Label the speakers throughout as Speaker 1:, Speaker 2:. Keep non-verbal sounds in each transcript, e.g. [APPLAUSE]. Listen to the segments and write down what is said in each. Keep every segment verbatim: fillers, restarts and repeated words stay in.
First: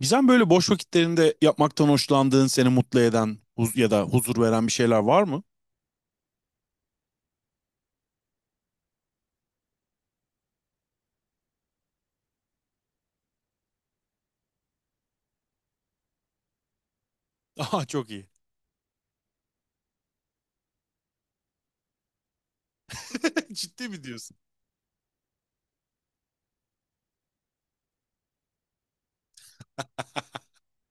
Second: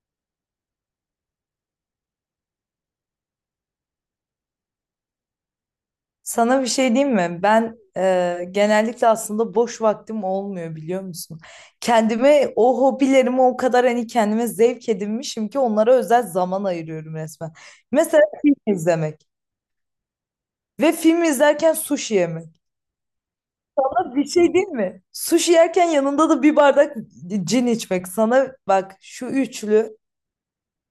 Speaker 1: Gizem böyle boş vakitlerinde yapmaktan hoşlandığın, seni mutlu eden huz ya da huzur veren bir şeyler var mı?
Speaker 2: Sana bir şey diyeyim mi? Ben e, genellikle aslında boş vaktim olmuyor biliyor musun? Kendime o hobilerimi o kadar hani kendime zevk edinmişim ki onlara özel zaman ayırıyorum resmen.
Speaker 1: [LAUGHS] Aha çok
Speaker 2: Mesela
Speaker 1: iyi.
Speaker 2: film izlemek ve film izlerken sushi yemek.
Speaker 1: [LAUGHS] Ciddi mi
Speaker 2: Ama bir
Speaker 1: diyorsun?
Speaker 2: şey değil mi? Sushi yerken yanında da bir bardak cin içmek. Sana bak şu üçlü.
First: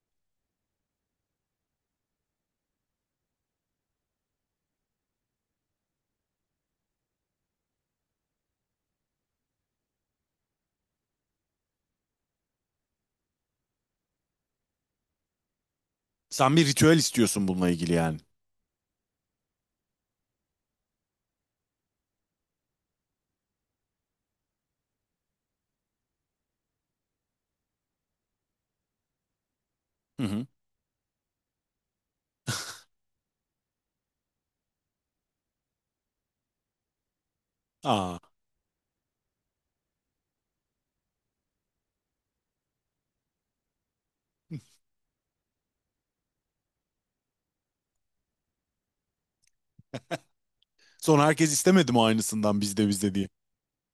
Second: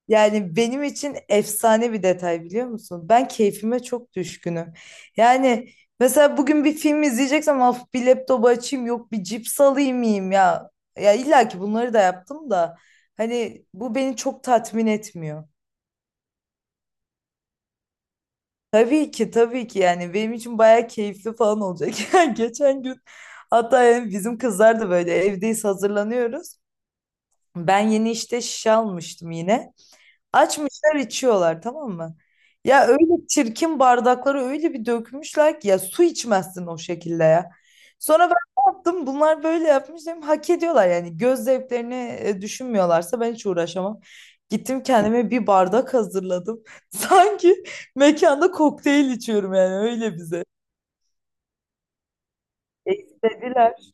Speaker 2: Yani benim için efsane bir detay biliyor musun? Ben keyfime çok düşkünüm. Yani mesela bugün bir film izleyeceksem of bir laptopu açayım yok bir cips alayım yiyeyim ya. Ya illa ki bunları da yaptım da hani bu beni çok tatmin etmiyor.
Speaker 1: Sen bir ritüel istiyorsun bununla ilgili yani.
Speaker 2: Tabii ki tabii ki, yani benim için bayağı keyifli falan olacak. [LAUGHS] Yani geçen gün, hatta yani bizim kızlar da böyle evdeyiz, hazırlanıyoruz. Ben yeni işte şişe almıştım yine.
Speaker 1: Hı hı.
Speaker 2: Açmışlar içiyorlar, tamam mı?
Speaker 1: [LAUGHS]
Speaker 2: Ya öyle çirkin bardakları öyle bir dökmüşler ki ya, su içmezsin o şekilde ya. Sonra
Speaker 1: Aa.
Speaker 2: ben ne yaptım? Bunlar böyle yapmış dedim. Hak ediyorlar yani. Göz zevklerini e, düşünmüyorlarsa ben hiç uğraşamam. Gittim kendime bir bardak hazırladım. [LAUGHS] Sanki mekanda kokteyl içiyorum, yani öyle bize.
Speaker 1: Sonra herkes istemedi mi aynısından bizde
Speaker 2: E,
Speaker 1: bizde diye.
Speaker 2: istediler.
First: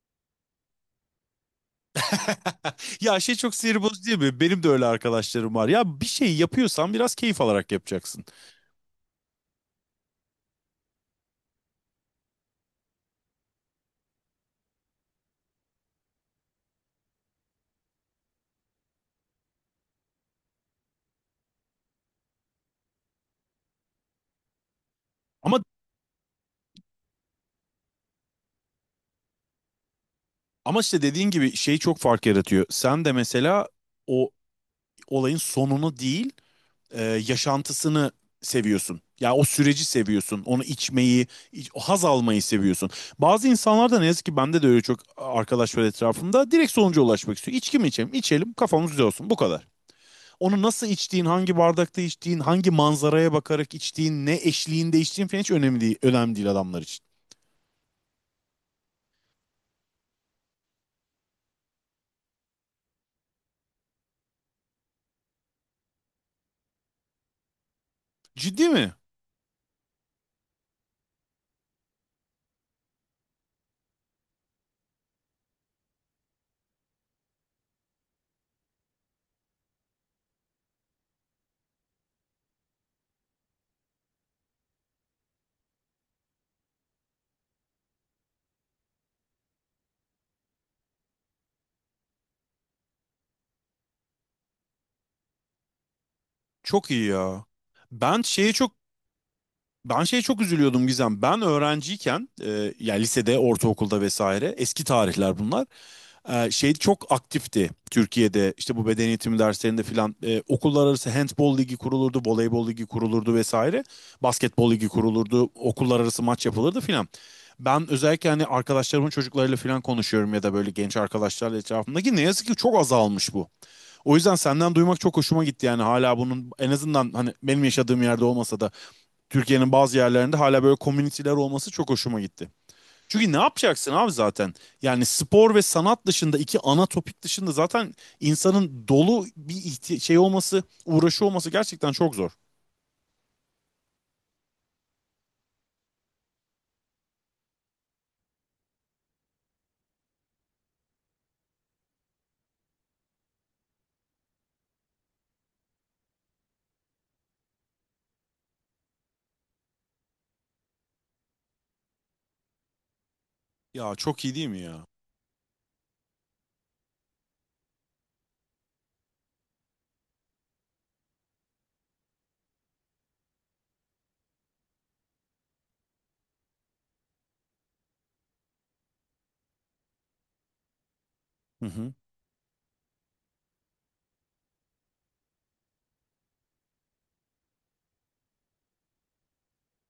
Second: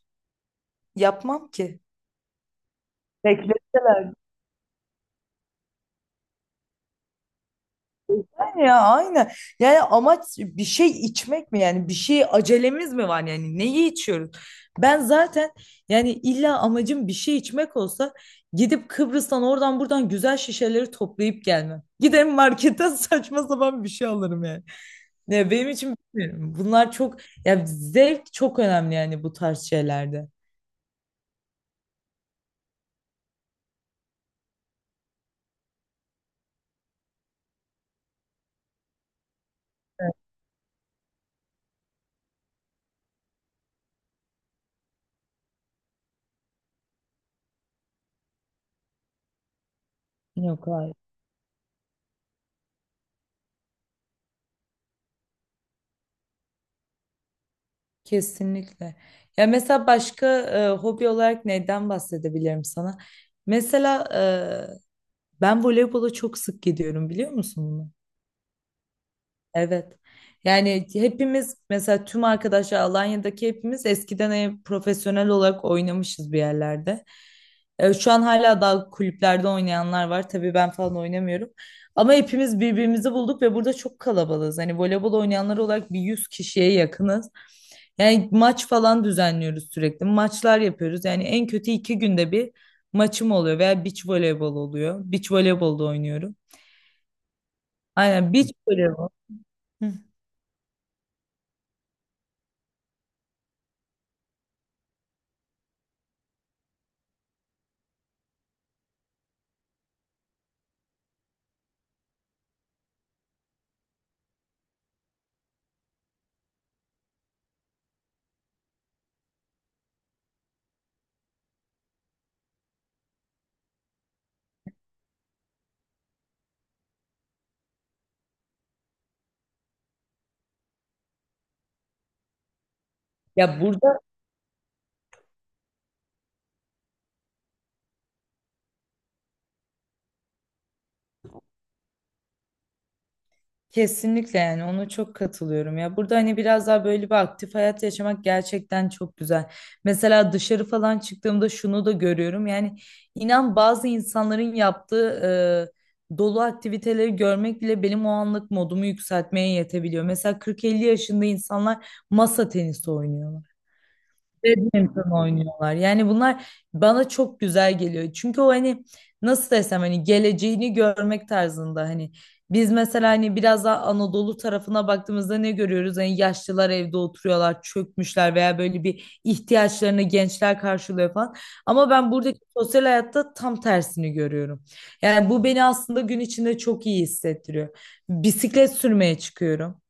Speaker 2: Yapmam ki.
Speaker 1: [LAUGHS] Ya şey çok sinir bozucu
Speaker 2: Beklettiler.
Speaker 1: değil mi? Benim de öyle arkadaşlarım var. Ya bir şey yapıyorsan biraz keyif alarak yapacaksın.
Speaker 2: Ya aynen. Yani amaç bir şey içmek mi, yani bir şey acelemiz mi var, yani neyi içiyoruz? Ben zaten, yani illa amacım bir şey içmek olsa gidip Kıbrıs'tan oradan buradan güzel şişeleri toplayıp gelmem. Giderim marketten [LAUGHS] saçma sapan bir şey alırım yani. Ya
Speaker 1: Ama
Speaker 2: benim için bilmiyorum. Bunlar çok, ya zevk çok önemli yani bu tarz şeylerde.
Speaker 1: Ama işte dediğin gibi şey çok fark yaratıyor. Sen de mesela o olayın sonunu değil, e, yaşantısını seviyorsun. Ya o süreci
Speaker 2: Evet.
Speaker 1: seviyorsun. Onu içmeyi, iç- haz almayı seviyorsun. Bazı insanlar da ne yazık ki bende de öyle çok arkadaş var etrafımda. Direkt sonuca ulaşmak istiyor. İçki mi içelim? İçelim, kafamız güzel olsun. Bu kadar. Onu
Speaker 2: Yok,
Speaker 1: nasıl
Speaker 2: hayır.
Speaker 1: içtiğin, hangi bardakta içtiğin, hangi manzaraya bakarak içtiğin, ne eşliğinde içtiğin falan hiç önemli değil, önemli değil adamlar için.
Speaker 2: Kesinlikle. Ya mesela başka e, hobi olarak neyden bahsedebilirim sana? Mesela ben voleybola çok sık gidiyorum, biliyor musun bunu?
Speaker 1: Ciddi mi?
Speaker 2: Evet. Yani hepimiz, mesela tüm arkadaşlar Alanya'daki, hepimiz eskiden e, profesyonel olarak oynamışız bir yerlerde. E, şu an hala daha kulüplerde oynayanlar var. Tabii ben falan oynamıyorum. Ama hepimiz birbirimizi bulduk ve burada çok kalabalığız. Hani voleybol oynayanlar olarak bir yüz kişiye yakınız. Yani maç falan düzenliyoruz sürekli. Maçlar yapıyoruz. Yani en kötü iki günde bir maçım oluyor veya beach voleybol oluyor. Beach voleybolda oynuyorum.
Speaker 1: Çok iyi ya. Ben
Speaker 2: Aynen, beach
Speaker 1: şeye çok
Speaker 2: voleybol. Hı.
Speaker 1: Ben şeye çok üzülüyordum Gizem. Ben öğrenciyken, e, yani lisede, ortaokulda vesaire, eski tarihler bunlar. E, şey çok aktifti Türkiye'de. İşte bu beden eğitimi derslerinde filan e, okullar arası handbol ligi kurulurdu, voleybol ligi kurulurdu vesaire. Basketbol ligi kurulurdu, okullar arası maç yapılırdı filan. Ben özellikle hani arkadaşlarımın çocuklarıyla filan konuşuyorum ya da böyle genç arkadaşlarla etrafımdaki ne yazık ki çok azalmış bu. O yüzden senden duymak çok hoşuma gitti yani hala bunun en azından hani benim yaşadığım yerde olmasa da Türkiye'nin bazı yerlerinde hala böyle komüniteler olması çok hoşuma gitti. Çünkü ne
Speaker 2: Ya
Speaker 1: yapacaksın
Speaker 2: burada
Speaker 1: abi zaten? Yani spor ve sanat dışında iki ana topik dışında zaten insanın dolu bir ihti- şey olması, uğraşı olması gerçekten çok zor.
Speaker 2: kesinlikle, yani ona çok katılıyorum ya. Burada hani biraz daha böyle bir aktif hayat yaşamak gerçekten çok güzel. Mesela dışarı falan çıktığımda şunu da görüyorum. Yani inan, bazı insanların yaptığı e, dolu aktiviteleri görmek bile benim o anlık modumu yükseltmeye yetebiliyor. Mesela kırk elli yaşında insanlar masa tenisi oynuyorlar.
Speaker 1: Ya çok iyi değil mi ya?
Speaker 2: Badminton oynuyorlar. Yani bunlar bana çok güzel geliyor. Çünkü o hani nasıl desem, hani geleceğini görmek tarzında, hani biz mesela hani biraz daha Anadolu tarafına baktığımızda ne görüyoruz? Hani yaşlılar evde oturuyorlar, çökmüşler veya böyle bir ihtiyaçlarını gençler karşılıyor falan.
Speaker 1: Hı
Speaker 2: Ama
Speaker 1: hı.
Speaker 2: ben buradaki sosyal hayatta tam tersini görüyorum. Yani bu beni aslında gün içinde çok iyi hissettiriyor. Bisiklet sürmeye çıkıyorum.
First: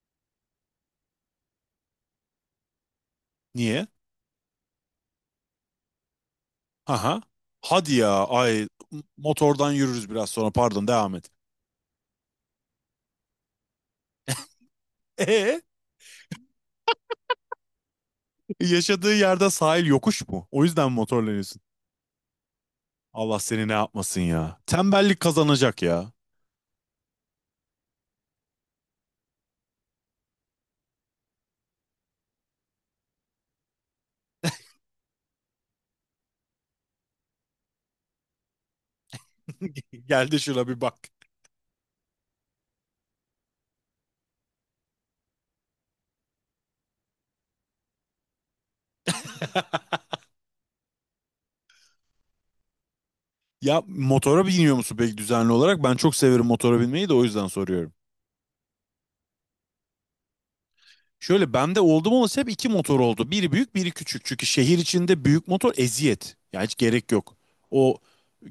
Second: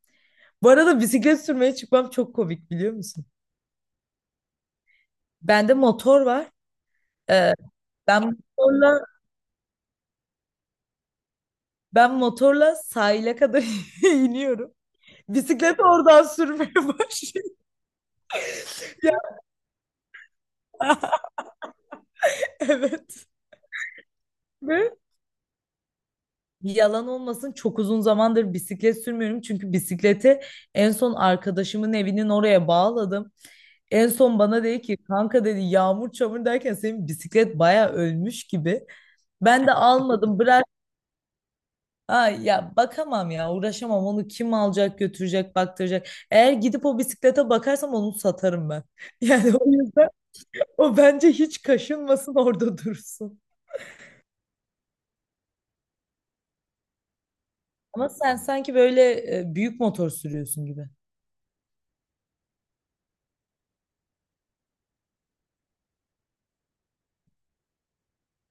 Speaker 2: Bu arada bisiklet sürmeye çıkmam çok komik, biliyor musun?
Speaker 1: Niye?
Speaker 2: Bende motor var.
Speaker 1: Haha.
Speaker 2: Ee,
Speaker 1: Hadi
Speaker 2: ben
Speaker 1: ya. Ay
Speaker 2: motorla
Speaker 1: motordan yürürüz biraz sonra. Pardon devam et.
Speaker 2: ben motorla sahile kadar [LAUGHS] iniyorum.
Speaker 1: Ee,
Speaker 2: Bisikleti oradan sürmeye başlıyorum. [LAUGHS]
Speaker 1: yaşadığı
Speaker 2: Ya,
Speaker 1: yerde sahil yokuş mu? O yüzden mi motorlanıyorsun?
Speaker 2: evet.
Speaker 1: Allah seni ne yapmasın ya.
Speaker 2: Ve
Speaker 1: Tembellik kazanacak ya.
Speaker 2: yalan olmasın, çok uzun zamandır bisiklet sürmüyorum. Çünkü bisikleti en son arkadaşımın evinin oraya bağladım. En son bana dedi ki, kanka dedi, yağmur çamur derken senin bisiklet baya ölmüş gibi. Ben de
Speaker 1: [LAUGHS] Gel de
Speaker 2: almadım,
Speaker 1: şuna bir
Speaker 2: bıraktım.
Speaker 1: bak.
Speaker 2: Ay ya bakamam ya, uğraşamam, onu kim alacak, götürecek, baktıracak. Eğer gidip o bisiklete bakarsam onu satarım ben. [LAUGHS] Yani o yüzden o, bence hiç kaşınmasın, orada dursun.
Speaker 1: Ya motora biniyor musun peki düzenli olarak? Ben çok severim motora binmeyi de o yüzden soruyorum.
Speaker 2: Ama sen sanki böyle e, büyük motor sürüyorsun gibi.
Speaker 1: Şöyle bende oldum olası hep iki motor oldu. Biri büyük biri küçük. Çünkü şehir içinde büyük motor eziyet. Ya hiç gerek yok. O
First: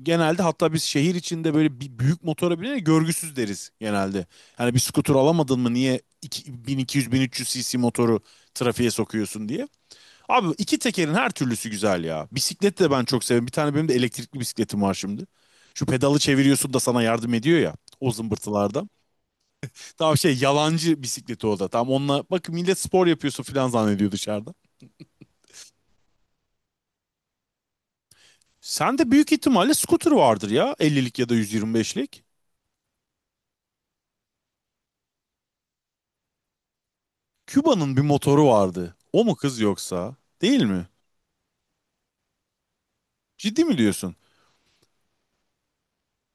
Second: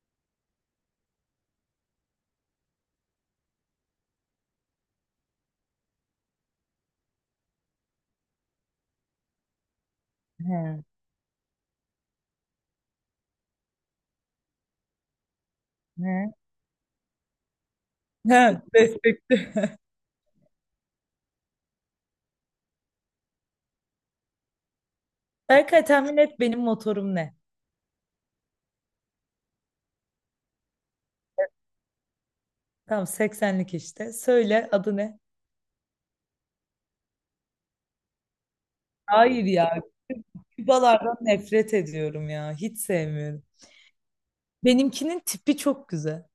Speaker 1: genelde hatta biz şehir içinde böyle bir büyük motora binene görgüsüz deriz genelde. Hani bir skuter alamadın mı niye iki- bin iki yüz bin üç yüz cc motoru trafiğe sokuyorsun diye. Abi iki
Speaker 2: He,
Speaker 1: tekerin her türlüsü güzel ya. Bisiklet de ben çok severim. Bir tane benim de elektrikli bisikletim var şimdi. Şu pedalı
Speaker 2: he.
Speaker 1: çeviriyorsun da sana yardım ediyor ya o
Speaker 2: He,
Speaker 1: zımbırtılarda.
Speaker 2: destekli.
Speaker 1: Tam şey yalancı bisikleti o da. Tam onunla bak millet spor yapıyorsun falan zannediyor dışarıda.
Speaker 2: Berkay tahmin et benim motorum ne?
Speaker 1: Sen de büyük ihtimalle scooter vardır ya ellilik ya da yüz yirmi beşlik.
Speaker 2: Tamam, seksenlik işte. Söyle adı ne?
Speaker 1: Küba'nın bir motoru vardı. O mu
Speaker 2: Hayır
Speaker 1: kız
Speaker 2: ya.
Speaker 1: yoksa? Değil mi?
Speaker 2: Kübalardan nefret ediyorum ya. Hiç sevmiyorum.
Speaker 1: Ciddi mi diyorsun?
Speaker 2: Benimkinin tipi çok güzel.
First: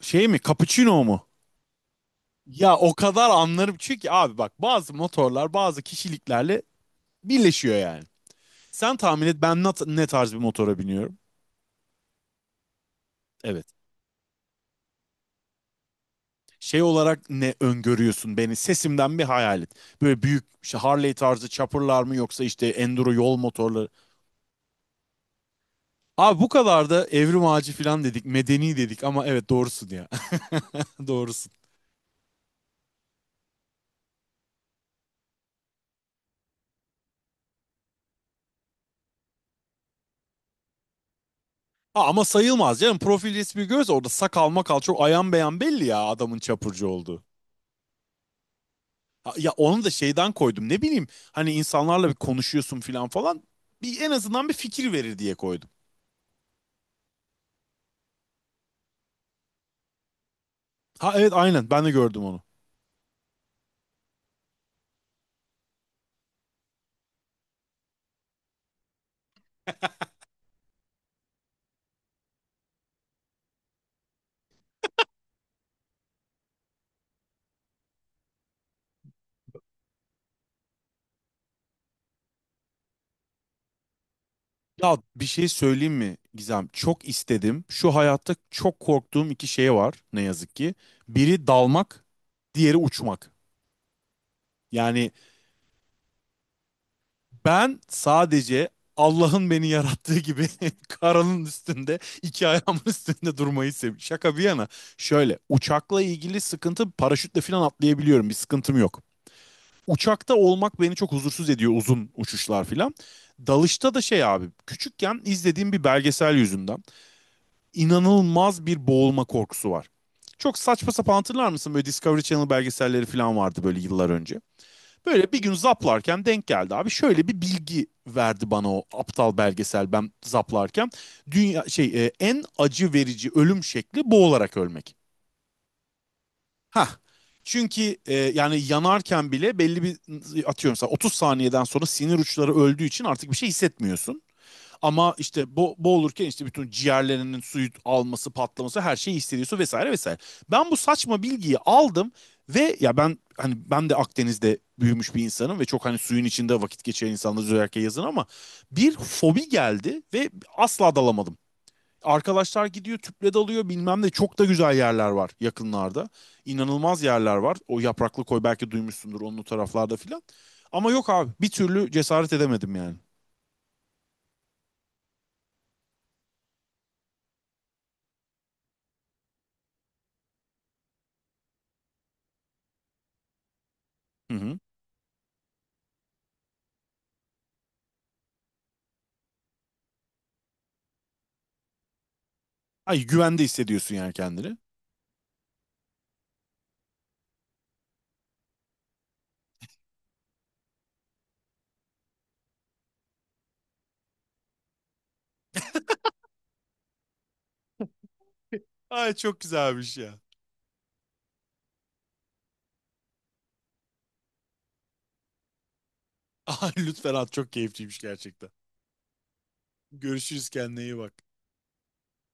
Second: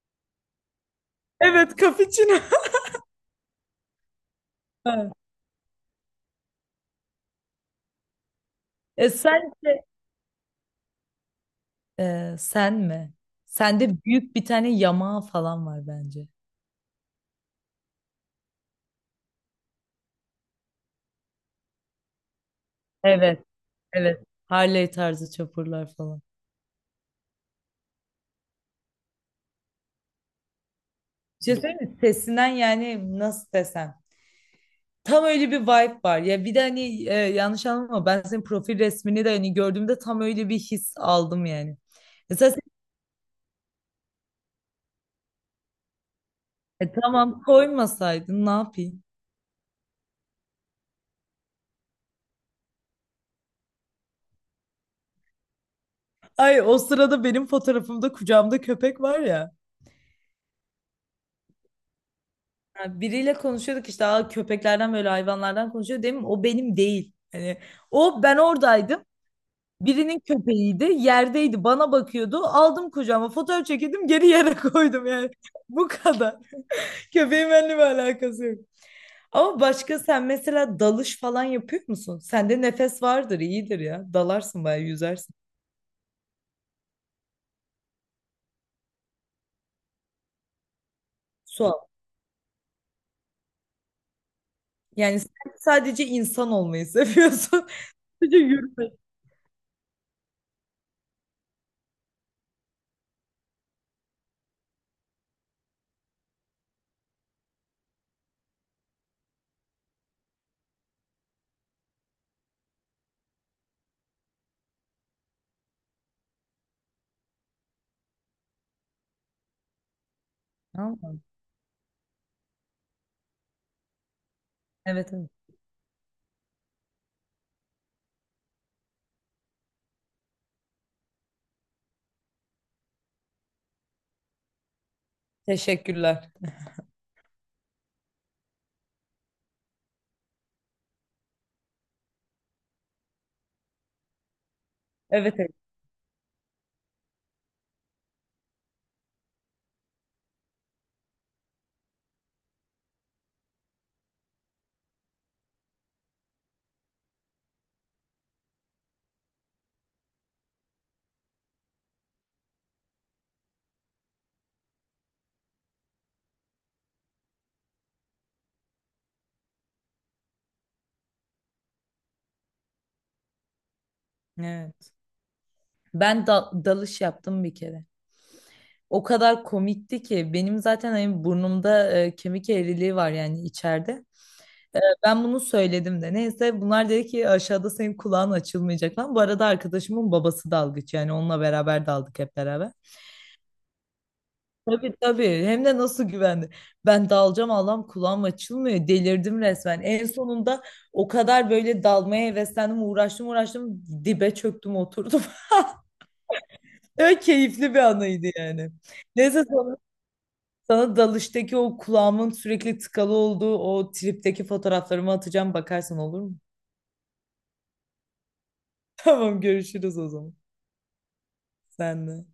Speaker 1: Şey mi? Cappuccino mu?
Speaker 2: Evet, cappuccino.
Speaker 1: Ya o kadar anlarım çünkü abi bak bazı
Speaker 2: Ha.
Speaker 1: motorlar bazı kişiliklerle birleşiyor yani. Sen
Speaker 2: E
Speaker 1: tahmin et ben
Speaker 2: sence,
Speaker 1: nat- ne tarz bir motora biniyorum?
Speaker 2: e, sen mi?
Speaker 1: Evet.
Speaker 2: Sende büyük bir tane yamağı falan var bence.
Speaker 1: Şey olarak ne öngörüyorsun beni? Sesimden bir hayal et. Böyle büyük işte Harley tarzı chopper'lar mı yoksa işte enduro yol
Speaker 2: Evet,
Speaker 1: motorları.
Speaker 2: evet. Harley tarzı çapurlar falan.
Speaker 1: Abi bu kadar da evrim ağacı falan dedik, medeni dedik ama evet doğrusun ya. [LAUGHS]
Speaker 2: Bir
Speaker 1: Doğrusun.
Speaker 2: şey söyleyeyim mi? Sesinden, yani nasıl desem? Tam öyle bir vibe var. Ya bir de hani e, yanlış anlama, ben senin profil resmini de hani gördüğümde tam öyle bir his aldım yani.
Speaker 1: Ha, ama
Speaker 2: Mesela sen,
Speaker 1: sayılmaz canım. Profil resmi göz orada sakal makal çok ayan beyan belli ya adamın çapurcu
Speaker 2: e,
Speaker 1: olduğu.
Speaker 2: tamam, koymasaydın ne yapayım?
Speaker 1: Ha, ya onu da şeyden koydum ne bileyim hani insanlarla bir konuşuyorsun falan falan bir en azından bir fikir verir diye koydum.
Speaker 2: Ay o sırada benim fotoğrafımda kucağımda köpek var ya.
Speaker 1: Ha evet aynen ben de gördüm onu.
Speaker 2: Ha, biriyle konuşuyorduk işte. Aa, köpeklerden böyle hayvanlardan konuşuyor değil, o benim değil. Hani o, ben oradaydım. Birinin köpeğiydi, yerdeydi, bana bakıyordu. Aldım kucağıma, fotoğraf çekildim, geri yere [LAUGHS] koydum yani. Bu kadar. Köpeğin benimle bir alakası yok. Ama başka, sen mesela dalış falan yapıyor musun? Sende nefes vardır, iyidir ya. Dalarsın, bayağı
Speaker 1: Ya bir
Speaker 2: yüzersin.
Speaker 1: şey söyleyeyim mi Gizem? Çok istedim. Şu hayatta çok korktuğum iki şey var ne yazık ki. Biri
Speaker 2: Su al.
Speaker 1: dalmak, diğeri uçmak. Yani
Speaker 2: Yani sen sadece insan olmayı seviyorsun.
Speaker 1: ben
Speaker 2: [LAUGHS] Sadece
Speaker 1: sadece
Speaker 2: yürümeyi.
Speaker 1: Allah'ın beni yarattığı gibi [LAUGHS] karanın üstünde, iki ayağımın üstünde durmayı seviyorum. Şaka bir yana. Şöyle uçakla ilgili sıkıntı paraşütle falan atlayabiliyorum. Bir sıkıntım yok. Uçakta olmak beni çok huzursuz ediyor uzun uçuşlar filan. Dalışta da şey abi küçükken izlediğim bir belgesel yüzünden inanılmaz bir boğulma korkusu var. Çok saçma sapan
Speaker 2: Tamam.
Speaker 1: hatırlar mısın böyle Discovery Channel belgeselleri falan vardı böyle yıllar önce.
Speaker 2: Evet, evet.
Speaker 1: Böyle bir gün zaplarken denk geldi abi. Şöyle bir bilgi verdi bana o aptal belgesel ben zaplarken. Dünya şey e, en acı verici ölüm şekli boğularak ölmek.
Speaker 2: Teşekkürler.
Speaker 1: Ha. Çünkü e, yani yanarken bile belli bir atıyorum mesela otuz saniyeden sonra sinir uçları öldüğü için artık bir şey hissetmiyorsun. Ama
Speaker 2: Evet, evet.
Speaker 1: işte bo boğulurken işte bütün ciğerlerinin suyu alması, patlaması her şeyi hissediyorsun vesaire vesaire. Ben bu saçma bilgiyi aldım ve ya ben hani ben de Akdeniz'de büyümüş bir insanım ve çok hani suyun içinde vakit geçiren insanlarız özellikle yazın ama bir fobi geldi ve asla dalamadım. Arkadaşlar gidiyor tüple dalıyor bilmem ne çok da güzel yerler var yakınlarda. İnanılmaz yerler var. O yapraklı koy belki duymuşsundur onun o taraflarda filan. Ama yok abi bir türlü cesaret edemedim yani.
Speaker 2: Evet. Ben da- dalış yaptım bir kere. O kadar komikti ki, benim zaten hani burnumda e, kemik eğriliği var, yani içeride.
Speaker 1: Hı hı.
Speaker 2: Ee, Ben bunu söyledim de. Neyse, bunlar dedi ki aşağıda senin kulağın açılmayacak falan. Bu arada arkadaşımın babası dalgıç, yani onunla beraber daldık hep beraber.
Speaker 1: Ay güvende hissediyorsun yani kendini.
Speaker 2: Tabii tabii, hem de nasıl güvendi. Ben dalacağım, Allah'ım kulağım açılmıyor. Delirdim resmen. En sonunda o kadar böyle dalmaya heveslendim, uğraştım uğraştım, dibe çöktüm oturdum. [LAUGHS] Öyle keyifli bir anıydı yani.
Speaker 1: Ay çok
Speaker 2: Neyse, sonra
Speaker 1: güzelmiş ya.
Speaker 2: sana dalıştaki o kulağımın sürekli tıkalı olduğu o tripteki fotoğraflarımı atacağım, bakarsan olur mu?
Speaker 1: [LAUGHS] Ay lütfen at çok keyifliymiş gerçekten.
Speaker 2: [LAUGHS] Tamam, görüşürüz o zaman.
Speaker 1: Görüşürüz kendine iyi bak.
Speaker 2: Sen de.